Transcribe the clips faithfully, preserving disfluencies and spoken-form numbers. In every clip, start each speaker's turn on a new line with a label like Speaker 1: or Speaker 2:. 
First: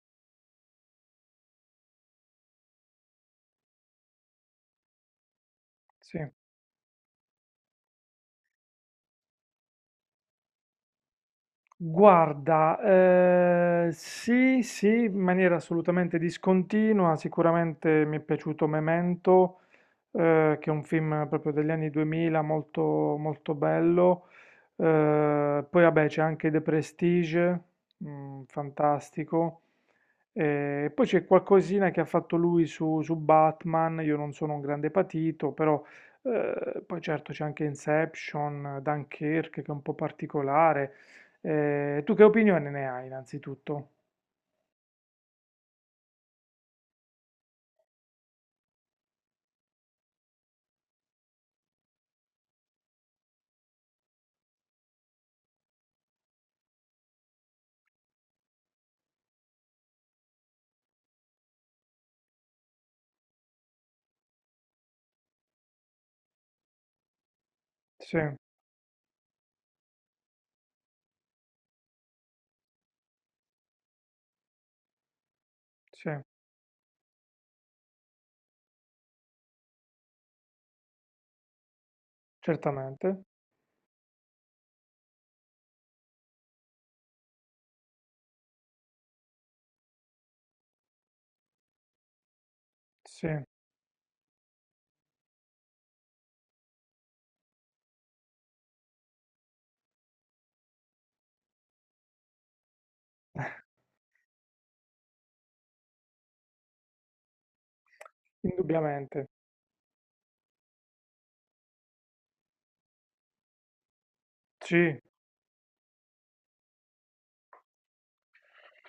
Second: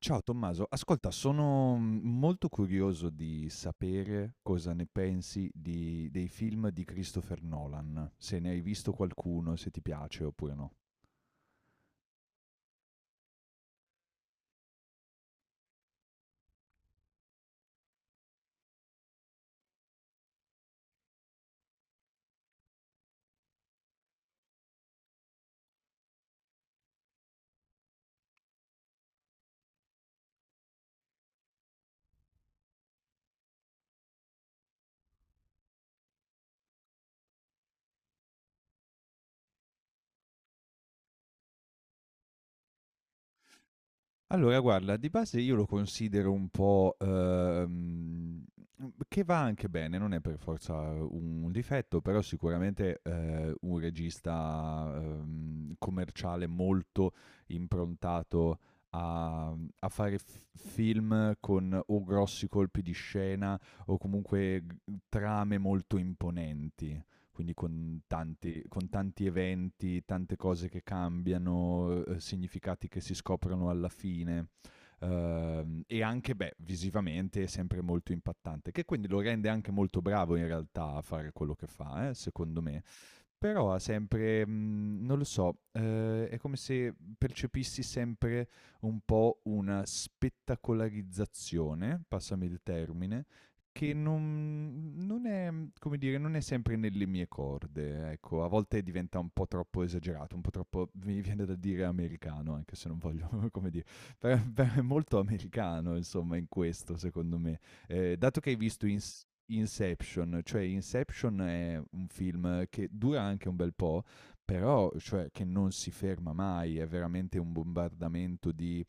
Speaker 1: Ciao Tommaso, ascolta, sono mm, molto curioso di sapere cosa ne pensi di-
Speaker 2: Sì,
Speaker 1: dei film di Christopher Nolan, se ne hai visto qualcuno, se ti piace oppure no.
Speaker 2: guarda, ehm, sì, sì, in maniera assolutamente discontinua, sicuramente mi è piaciuto Memento, eh, che è un film proprio degli anni duemila molto, molto bello. Eh, poi vabbè c'è anche The Prestige, mm, fantastico. Eh, e poi c'è qualcosina che ha fatto lui su, su Batman, io non sono un grande patito, però eh, poi certo c'è anche Inception, Dunkirk che è un po' particolare. Eh, tu che opinione ne hai innanzitutto?
Speaker 1: Allora guarda, di base io lo considero un po', ehm, mhmm, che va anche bene, non è per forza un difetto, però sicuramente, ehm, un regista, ehm, commerciale molto improntato a mhmm, a fare f film con o grossi colpi di scena o comunque g trame molto imponenti, quindi con
Speaker 2: Sì,
Speaker 1: tanti, con tanti eventi, tante cose che cambiano, eh, significati che si scoprono alla fine. Ehm, e
Speaker 2: sì,
Speaker 1: anche, beh, visivamente è sempre molto impattante, che quindi lo rende anche molto bravo in realtà a fare quello che fa, eh, secondo me.
Speaker 2: certamente,
Speaker 1: Però ha sempre, mhmm, non lo so, ehm, è come se percepissi sempre un po' una spettacolarizzazione, passami il termine,
Speaker 2: sì,
Speaker 1: che non non è, come dire, non è sempre nelle mie corde, ecco. A volte diventa un po' troppo esagerato, un po' troppo mi viene da dire americano, anche se non voglio come dire, però però è molto americano insomma in questo secondo me. Ehm, dato che hai visto in s
Speaker 2: indubbiamente,
Speaker 1: Inception, cioè Inception è un film che dura anche un bel po', però
Speaker 2: sì.
Speaker 1: cioè, che non si ferma mai, è veramente un bombardamento di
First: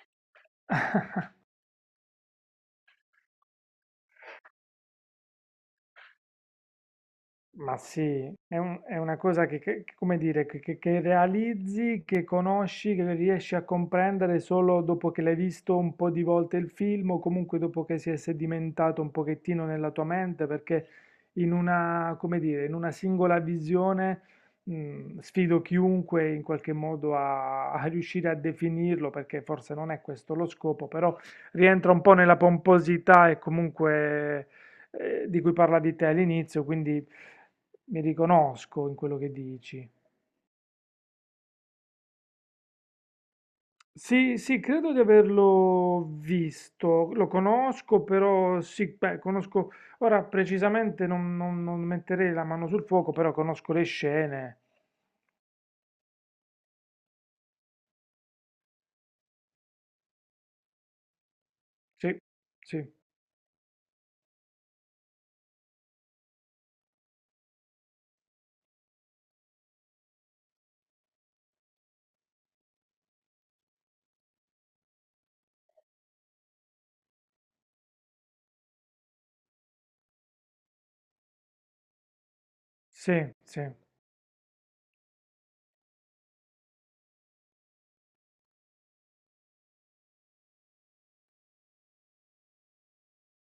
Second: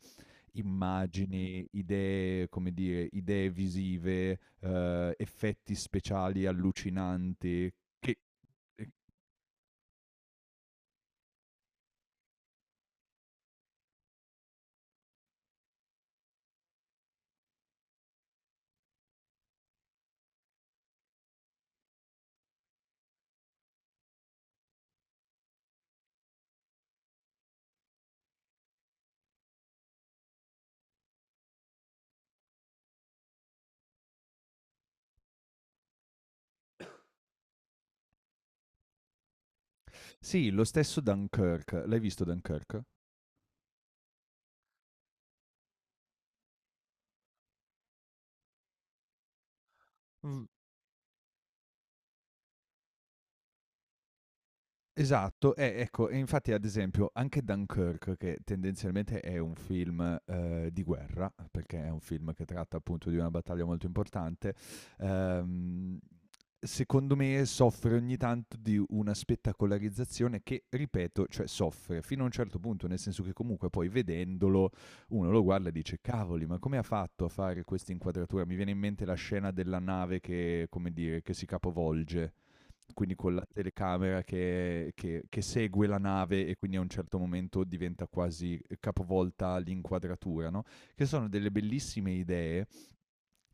Speaker 1: immagini, idee, come dire, idee visive, eh, effetti speciali allucinanti.
Speaker 2: Ma
Speaker 1: Che...
Speaker 2: sì, è, un-
Speaker 1: eh,
Speaker 2: è una cosa che, che- che- come dire, che, che- che realizzi, che conosci, che riesci a comprendere solo dopo che l'hai visto un po' di volte il film o comunque dopo che si è sedimentato un pochettino nella tua mente, perché in una, come dire, in una singola visione, mh, sfido chiunque in qualche modo a, a riuscire a definirlo, perché forse non è questo lo scopo, però rientra un po' nella pomposità e comunque eh, di cui parlavi te all'inizio, quindi mi riconosco in quello che dici.
Speaker 1: Sì, lo stesso Dunkirk, l'hai visto Dunkirk?
Speaker 2: Sì, sì, credo di averlo visto, lo conosco, però sì, beh, conosco, ora precisamente non, non- non metterei la mano sul fuoco, però conosco le scene.
Speaker 1: Esatto, eh, ecco, e infatti ad esempio anche Dunkirk, che tendenzialmente è un film eh, di guerra, perché è un
Speaker 2: Sì,
Speaker 1: film che tratta
Speaker 2: sì,
Speaker 1: appunto di una battaglia molto importante, ehm, secondo me soffre ogni tanto di una spettacolarizzazione che, ripeto, cioè soffre fino a un certo punto, nel senso che comunque poi vedendolo uno lo guarda e dice cavoli, ma come ha fatto a fare questa inquadratura? Mi viene in mente la scena della nave che, come dire, che si capovolge, quindi con
Speaker 2: sì,
Speaker 1: la
Speaker 2: sì,
Speaker 1: telecamera che che che segue la nave e quindi a un certo momento diventa quasi eh, capovolta l'inquadratura, no, che sono delle bellissime idee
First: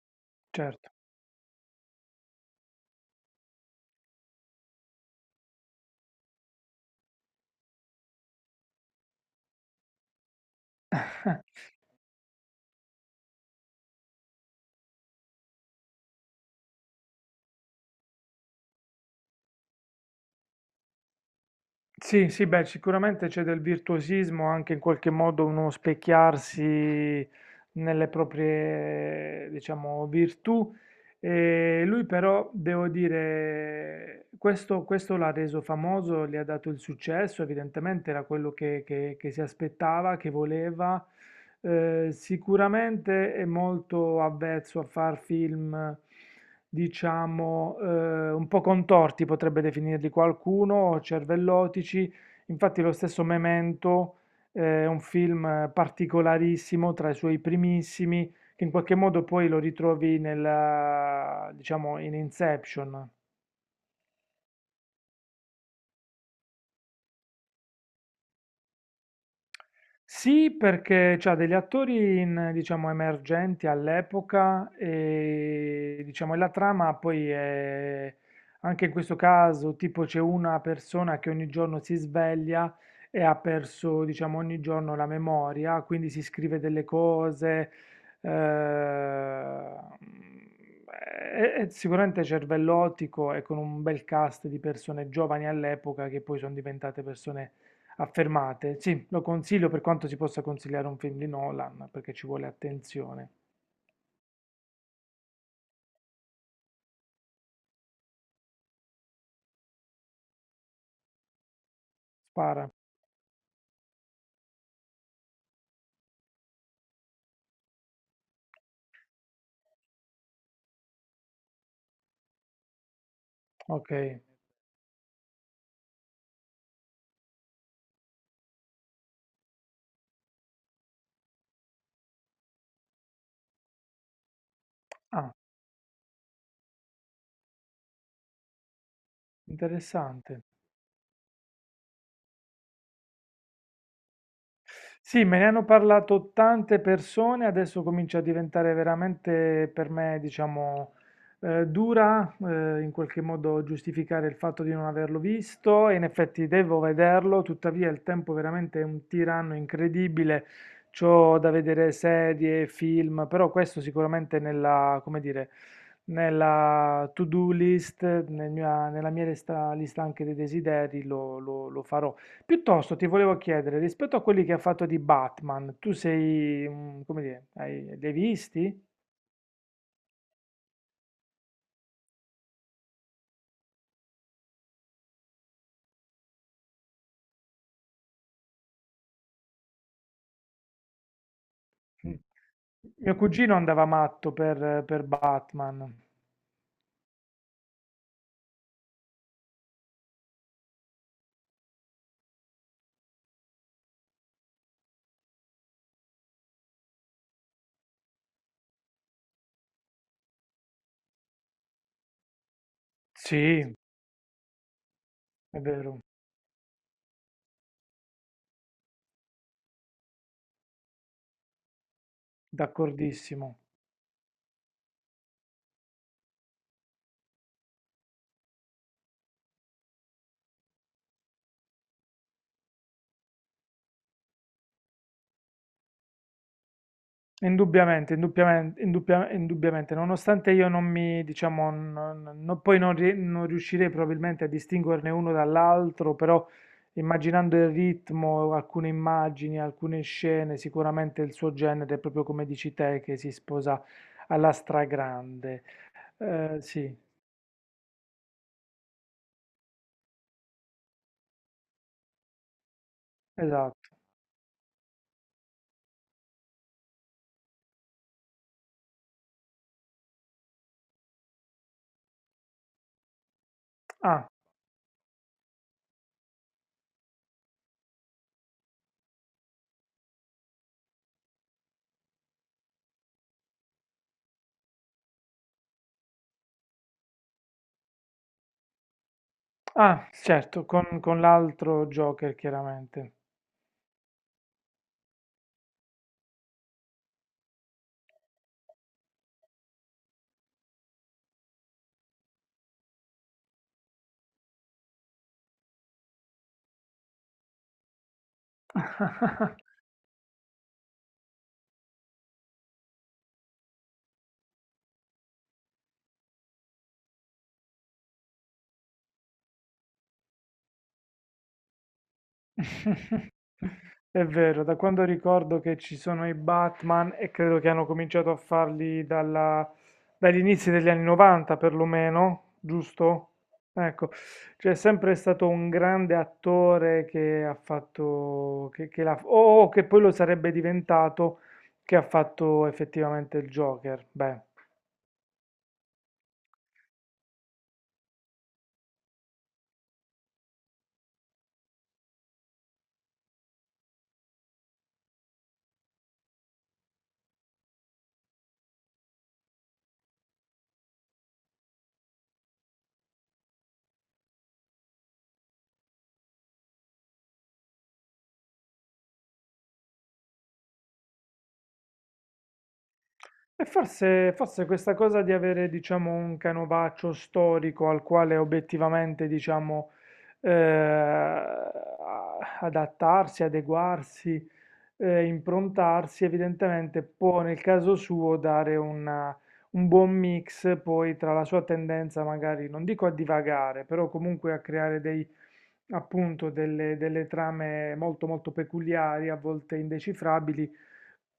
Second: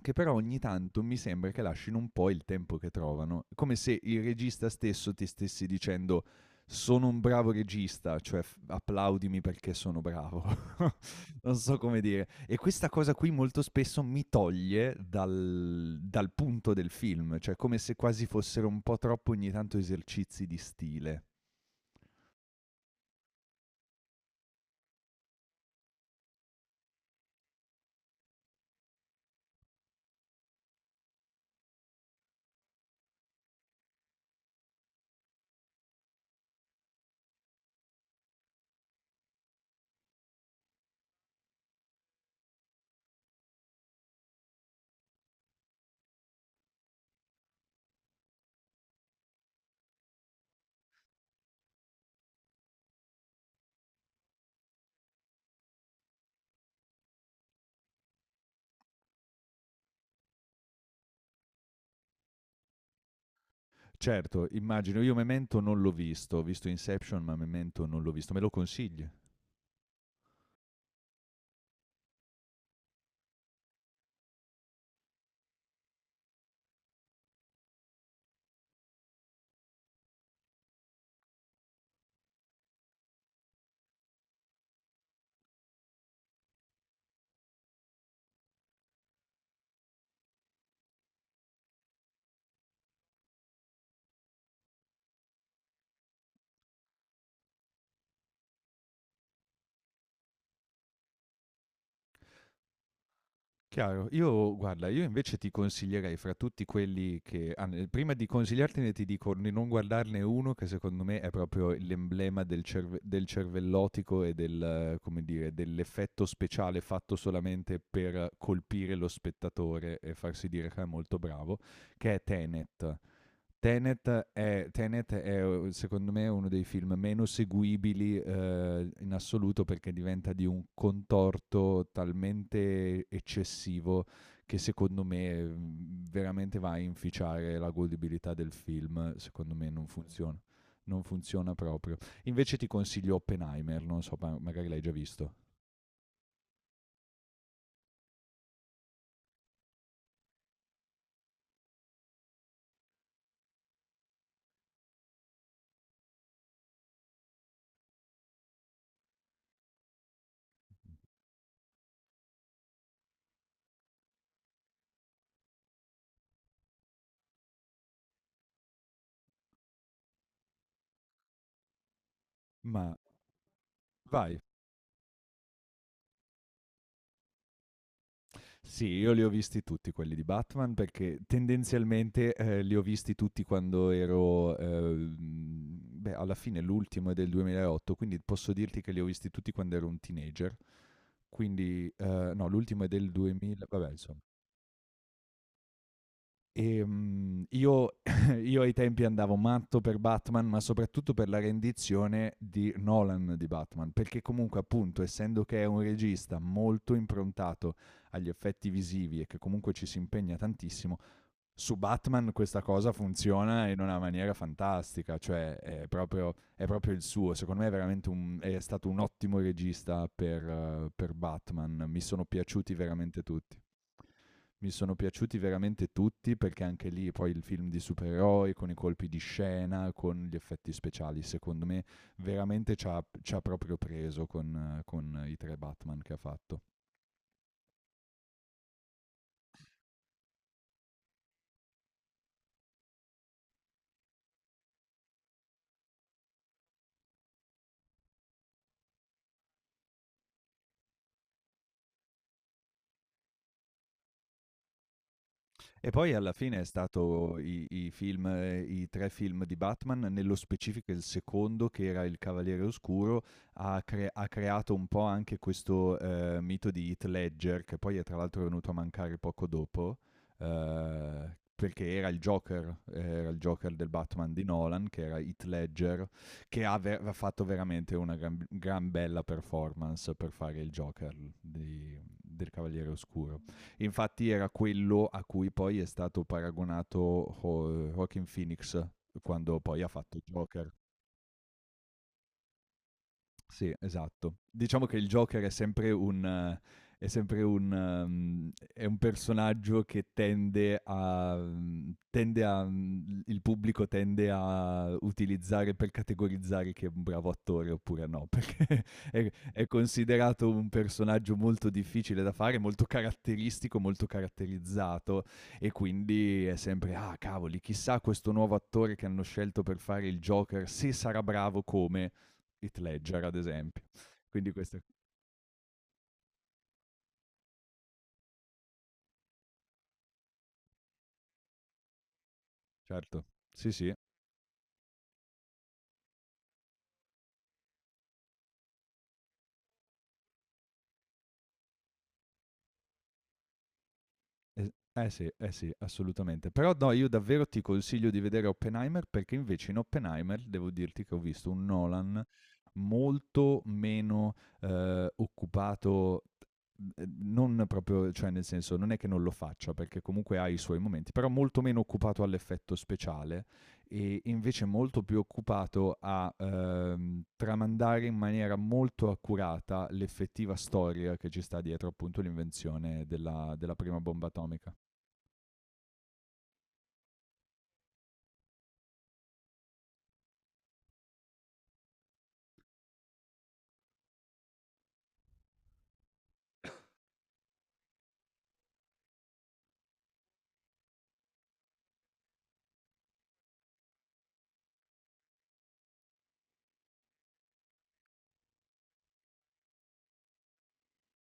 Speaker 1: che però ogni
Speaker 2: certo.
Speaker 1: tanto mi sembra che lasciano un po' il tempo che trovano, come se il regista stesso ti stessi dicendo sono un bravo regista, cioè f- applaudimi perché sono bravo. Non so come dire. E questa cosa qui molto spesso mi toglie dal, dal punto del film, cioè come se quasi fossero un po' troppo ogni tanto esercizi di stile.
Speaker 2: Sì, sì, beh, sicuramente c'è del virtuosismo, anche in qualche modo uno specchiarsi nelle proprie, diciamo, virtù. E lui però, devo dire, questo, questo l'ha reso famoso, gli ha dato il successo, evidentemente era quello che, che- che si aspettava, che voleva. Eh, sicuramente è molto avvezzo a far film, diciamo, eh, un po' contorti, potrebbe definirli qualcuno, o cervellotici. Infatti lo stesso Memento eh, è un film particolarissimo, tra i suoi primissimi che in qualche modo poi lo ritrovi nella, diciamo, in Inception.
Speaker 1: Certo, immagino, io Memento non l'ho visto, ho visto Inception, ma Memento non l'ho visto. Me lo consigli?
Speaker 2: Sì, perché c'ha degli attori in, diciamo, emergenti all'epoca e diciamo, e la trama poi è, anche in questo caso, tipo c'è una persona che ogni giorno si sveglia e ha perso, diciamo, ogni giorno la memoria, quindi si scrive delle cose, eh, è, è sicuramente cervellotico e con un bel cast di persone giovani all'epoca che poi sono diventate persone affermate, sì, lo consiglio per quanto si possa consigliare un film di Nolan, perché ci vuole attenzione.
Speaker 1: Chiaro. Io guarda, io invece ti consiglierei fra tutti quelli che ah, n prima di consigliartene ti dico di non guardarne uno che secondo me è proprio l'emblema del
Speaker 2: Spara.
Speaker 1: cerve del cervellotico e del eh, come dire, dell'effetto speciale fatto solamente per colpire lo spettatore e farsi dire che è molto bravo, che è Tenet.
Speaker 2: Ok.
Speaker 1: Tenet è, Tenet è, secondo me uno dei film meno seguibili eh, in assoluto perché diventa di un contorto talmente eccessivo che secondo
Speaker 2: Ah,
Speaker 1: me mm, veramente va a inficiare la godibilità del film, secondo me non funziona,
Speaker 2: interessante.
Speaker 1: non funziona proprio. Invece ti consiglio Oppenheimer, non so, ma- magari l'hai già
Speaker 2: Sì,
Speaker 1: visto.
Speaker 2: me ne hanno parlato tante persone, adesso comincia a diventare veramente per me, diciamo, eh, dura, eh, in qualche modo giustificare il fatto di non averlo visto e in effetti devo vederlo, tuttavia il tempo veramente è un tiranno incredibile, c'ho da vedere serie, film, però questo sicuramente nella, come dire, nella to-do list, nel mia- nella mia lista, lista anche dei desideri lo lo- lo farò.
Speaker 1: Ma
Speaker 2: Piuttosto ti volevo chiedere, rispetto a
Speaker 1: vai,
Speaker 2: quelli che ha fatto di Batman, tu sei, mm, come dire, hai, li hai
Speaker 1: sì,
Speaker 2: visti?
Speaker 1: io li ho visti tutti quelli di Batman perché tendenzialmente, ehm, li ho visti tutti quando ero ehm, beh, alla fine l'ultimo è del duemilaotto, quindi posso dirti che li ho visti tutti quando ero un teenager. Quindi,
Speaker 2: Mm.
Speaker 1: ehm, no, l'ultimo è del
Speaker 2: Mio cugino
Speaker 1: duemila
Speaker 2: andava
Speaker 1: vabbè insomma.
Speaker 2: matto per, per Batman.
Speaker 1: Ehm, io io ai tempi andavo matto per Batman, ma soprattutto per la rendizione di Nolan di Batman, perché comunque appunto, essendo che è un regista molto improntato agli effetti visivi e che comunque ci si impegna tantissimo su Batman, questa cosa funziona
Speaker 2: Sì,
Speaker 1: in una maniera fantastica, cioè
Speaker 2: è
Speaker 1: è
Speaker 2: vero,
Speaker 1: proprio, è proprio il suo, secondo me è veramente un, è stato un ottimo regista per, eh, per Batman, mi sono piaciuti veramente tutti.
Speaker 2: d'accordissimo.
Speaker 1: Mi sono piaciuti veramente tutti perché anche lì poi il film di supereroi con i colpi di scena, con gli effetti speciali, secondo me veramente ci ha, ci ha proprio preso con, eh, con i tre Batman che ha fatto.
Speaker 2: Indubbiamente, indubbiamente, indubbia- indubbiamente, nonostante io non mi, diciamo, non- non- poi non, ri- non riuscirei probabilmente a distinguerne uno dall'altro, però immaginando il ritmo, alcune immagini, alcune scene, sicuramente il suo genere, proprio come dici te, che si sposa alla stragrande.
Speaker 1: E poi alla
Speaker 2: Eh,
Speaker 1: fine è
Speaker 2: sì,
Speaker 1: stato i i film ehm, i tre film di Batman, nello specifico il secondo che era Il Cavaliere Oscuro, ha
Speaker 2: esatto.
Speaker 1: cre ha creato un po' anche questo, ehm, mito di Heath Ledger, che poi è tra l'altro venuto a mancare poco dopo, ehm, perché era il Joker, eh, era il Joker del
Speaker 2: Ah,
Speaker 1: Batman di Nolan, che era Heath Ledger, che ha ve ha fatto veramente una gran gran bella performance per fare il Joker di del Cavaliere Oscuro. Infatti era quello a cui poi è stato paragonato Ho- Joaquin Phoenix quando poi ha
Speaker 2: ah,
Speaker 1: fatto
Speaker 2: certo,
Speaker 1: Joker.
Speaker 2: con, con l'altro Joker, chiaramente.
Speaker 1: Sì, esatto. Diciamo che il Joker è sempre un... eh, è sempre un, ehm, è un personaggio che tende a, tende a, mm, il pubblico tende a utilizzare per categorizzare che è un bravo attore oppure no, per È, è considerato un personaggio molto difficile da fare, molto caratteristico, molto caratterizzato e quindi è sempre, ah cavoli, chissà questo nuovo attore che hanno scelto per fare il Joker, se sarà bravo come Heath Ledger, ad esempio.
Speaker 2: È
Speaker 1: Quindi
Speaker 2: vero, da
Speaker 1: questo,
Speaker 2: quando ricordo che ci sono i Batman e credo che hanno cominciato a farli dalla- dagli inizi degli anni novanta perlomeno,
Speaker 1: certo,
Speaker 2: giusto?
Speaker 1: sì sì.
Speaker 2: Ecco, c'è sempre stato un grande attore che ha fatto, che, che l'ha- o o che poi lo sarebbe diventato, che ha fatto effettivamente il Joker. Beh.
Speaker 1: Eh, eh sì, eh sì, assolutamente. Però no, io davvero ti consiglio di vedere Oppenheimer perché invece in Oppenheimer devo dirti che ho visto un Nolan molto meno eh, occupato, eh, non proprio, cioè nel senso non è che non lo faccia perché comunque ha i suoi momenti, però molto meno occupato all'effetto speciale e invece molto più occupato a ehm, tramandare in maniera molto accurata l'effettiva storia che ci sta dietro appunto l'invenzione della,
Speaker 2: E
Speaker 1: della prima bomba
Speaker 2: forse, forse
Speaker 1: atomica.
Speaker 2: questa cosa di avere, diciamo, un canovaccio storico al quale obiettivamente, diciamo, eh, a- adattarsi, adeguarsi, eh, improntarsi, evidentemente può nel caso suo dare una- un buon mix poi tra la sua tendenza magari, non dico a divagare, però comunque a creare dei, appunto, delle delle trame molto molto peculiari, a volte indecifrabili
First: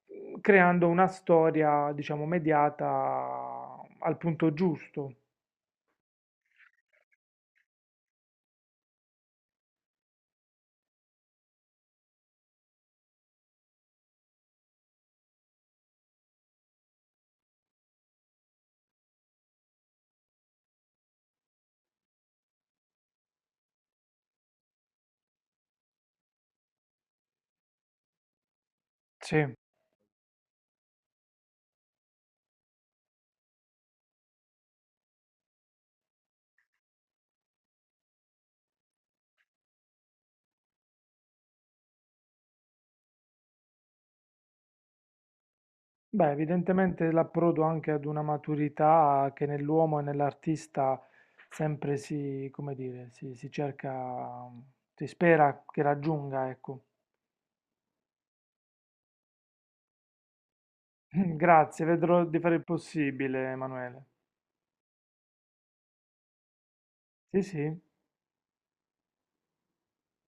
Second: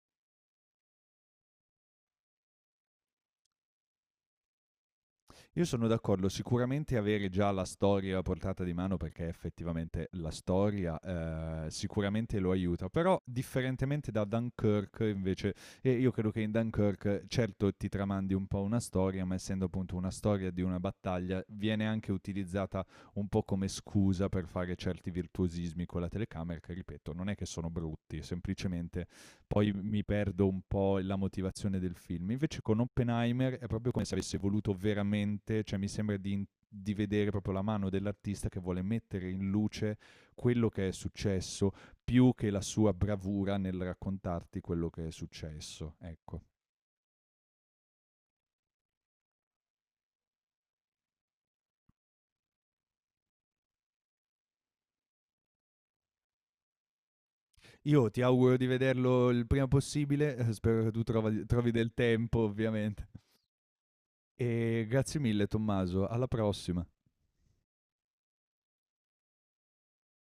Speaker 2: mhmm, creando una storia, diciamo, mediata al punto giusto.
Speaker 1: Io sono d'accordo, sicuramente avere già la storia a portata di mano perché effettivamente la storia eh, sicuramente lo aiuta, però differentemente da Dunkirk invece, e io credo che in Dunkirk certo ti tramandi un po' una storia, ma essendo appunto una storia di una battaglia viene anche utilizzata un po' come scusa per fare certi virtuosismi con la telecamera che ripeto non è che sono brutti, semplicemente
Speaker 2: Sì.
Speaker 1: poi mi perdo un po' la motivazione del film. Invece con Oppenheimer è proprio come se avesse voluto veramente, cioè mi sembra di, in- di vedere proprio la mano dell'artista che vuole mettere in luce quello che è successo più che la sua bravura nel raccontarti quello che è successo.
Speaker 2: Beh,
Speaker 1: Ecco.
Speaker 2: evidentemente l'approdo anche ad una maturità che nell'uomo e nell'artista sempre si, come dire, si, si cerca, mhmm, si spera che raggiunga, ecco.
Speaker 1: Io ti auguro di vederlo il prima possibile, eh, spero che tu trovi, trovi
Speaker 2: Grazie,
Speaker 1: del
Speaker 2: vedrò
Speaker 1: tempo
Speaker 2: di fare il
Speaker 1: ovviamente.
Speaker 2: possibile, Emanuele.
Speaker 1: E grazie mille Tommaso, alla prossima.
Speaker 2: Sì, sì.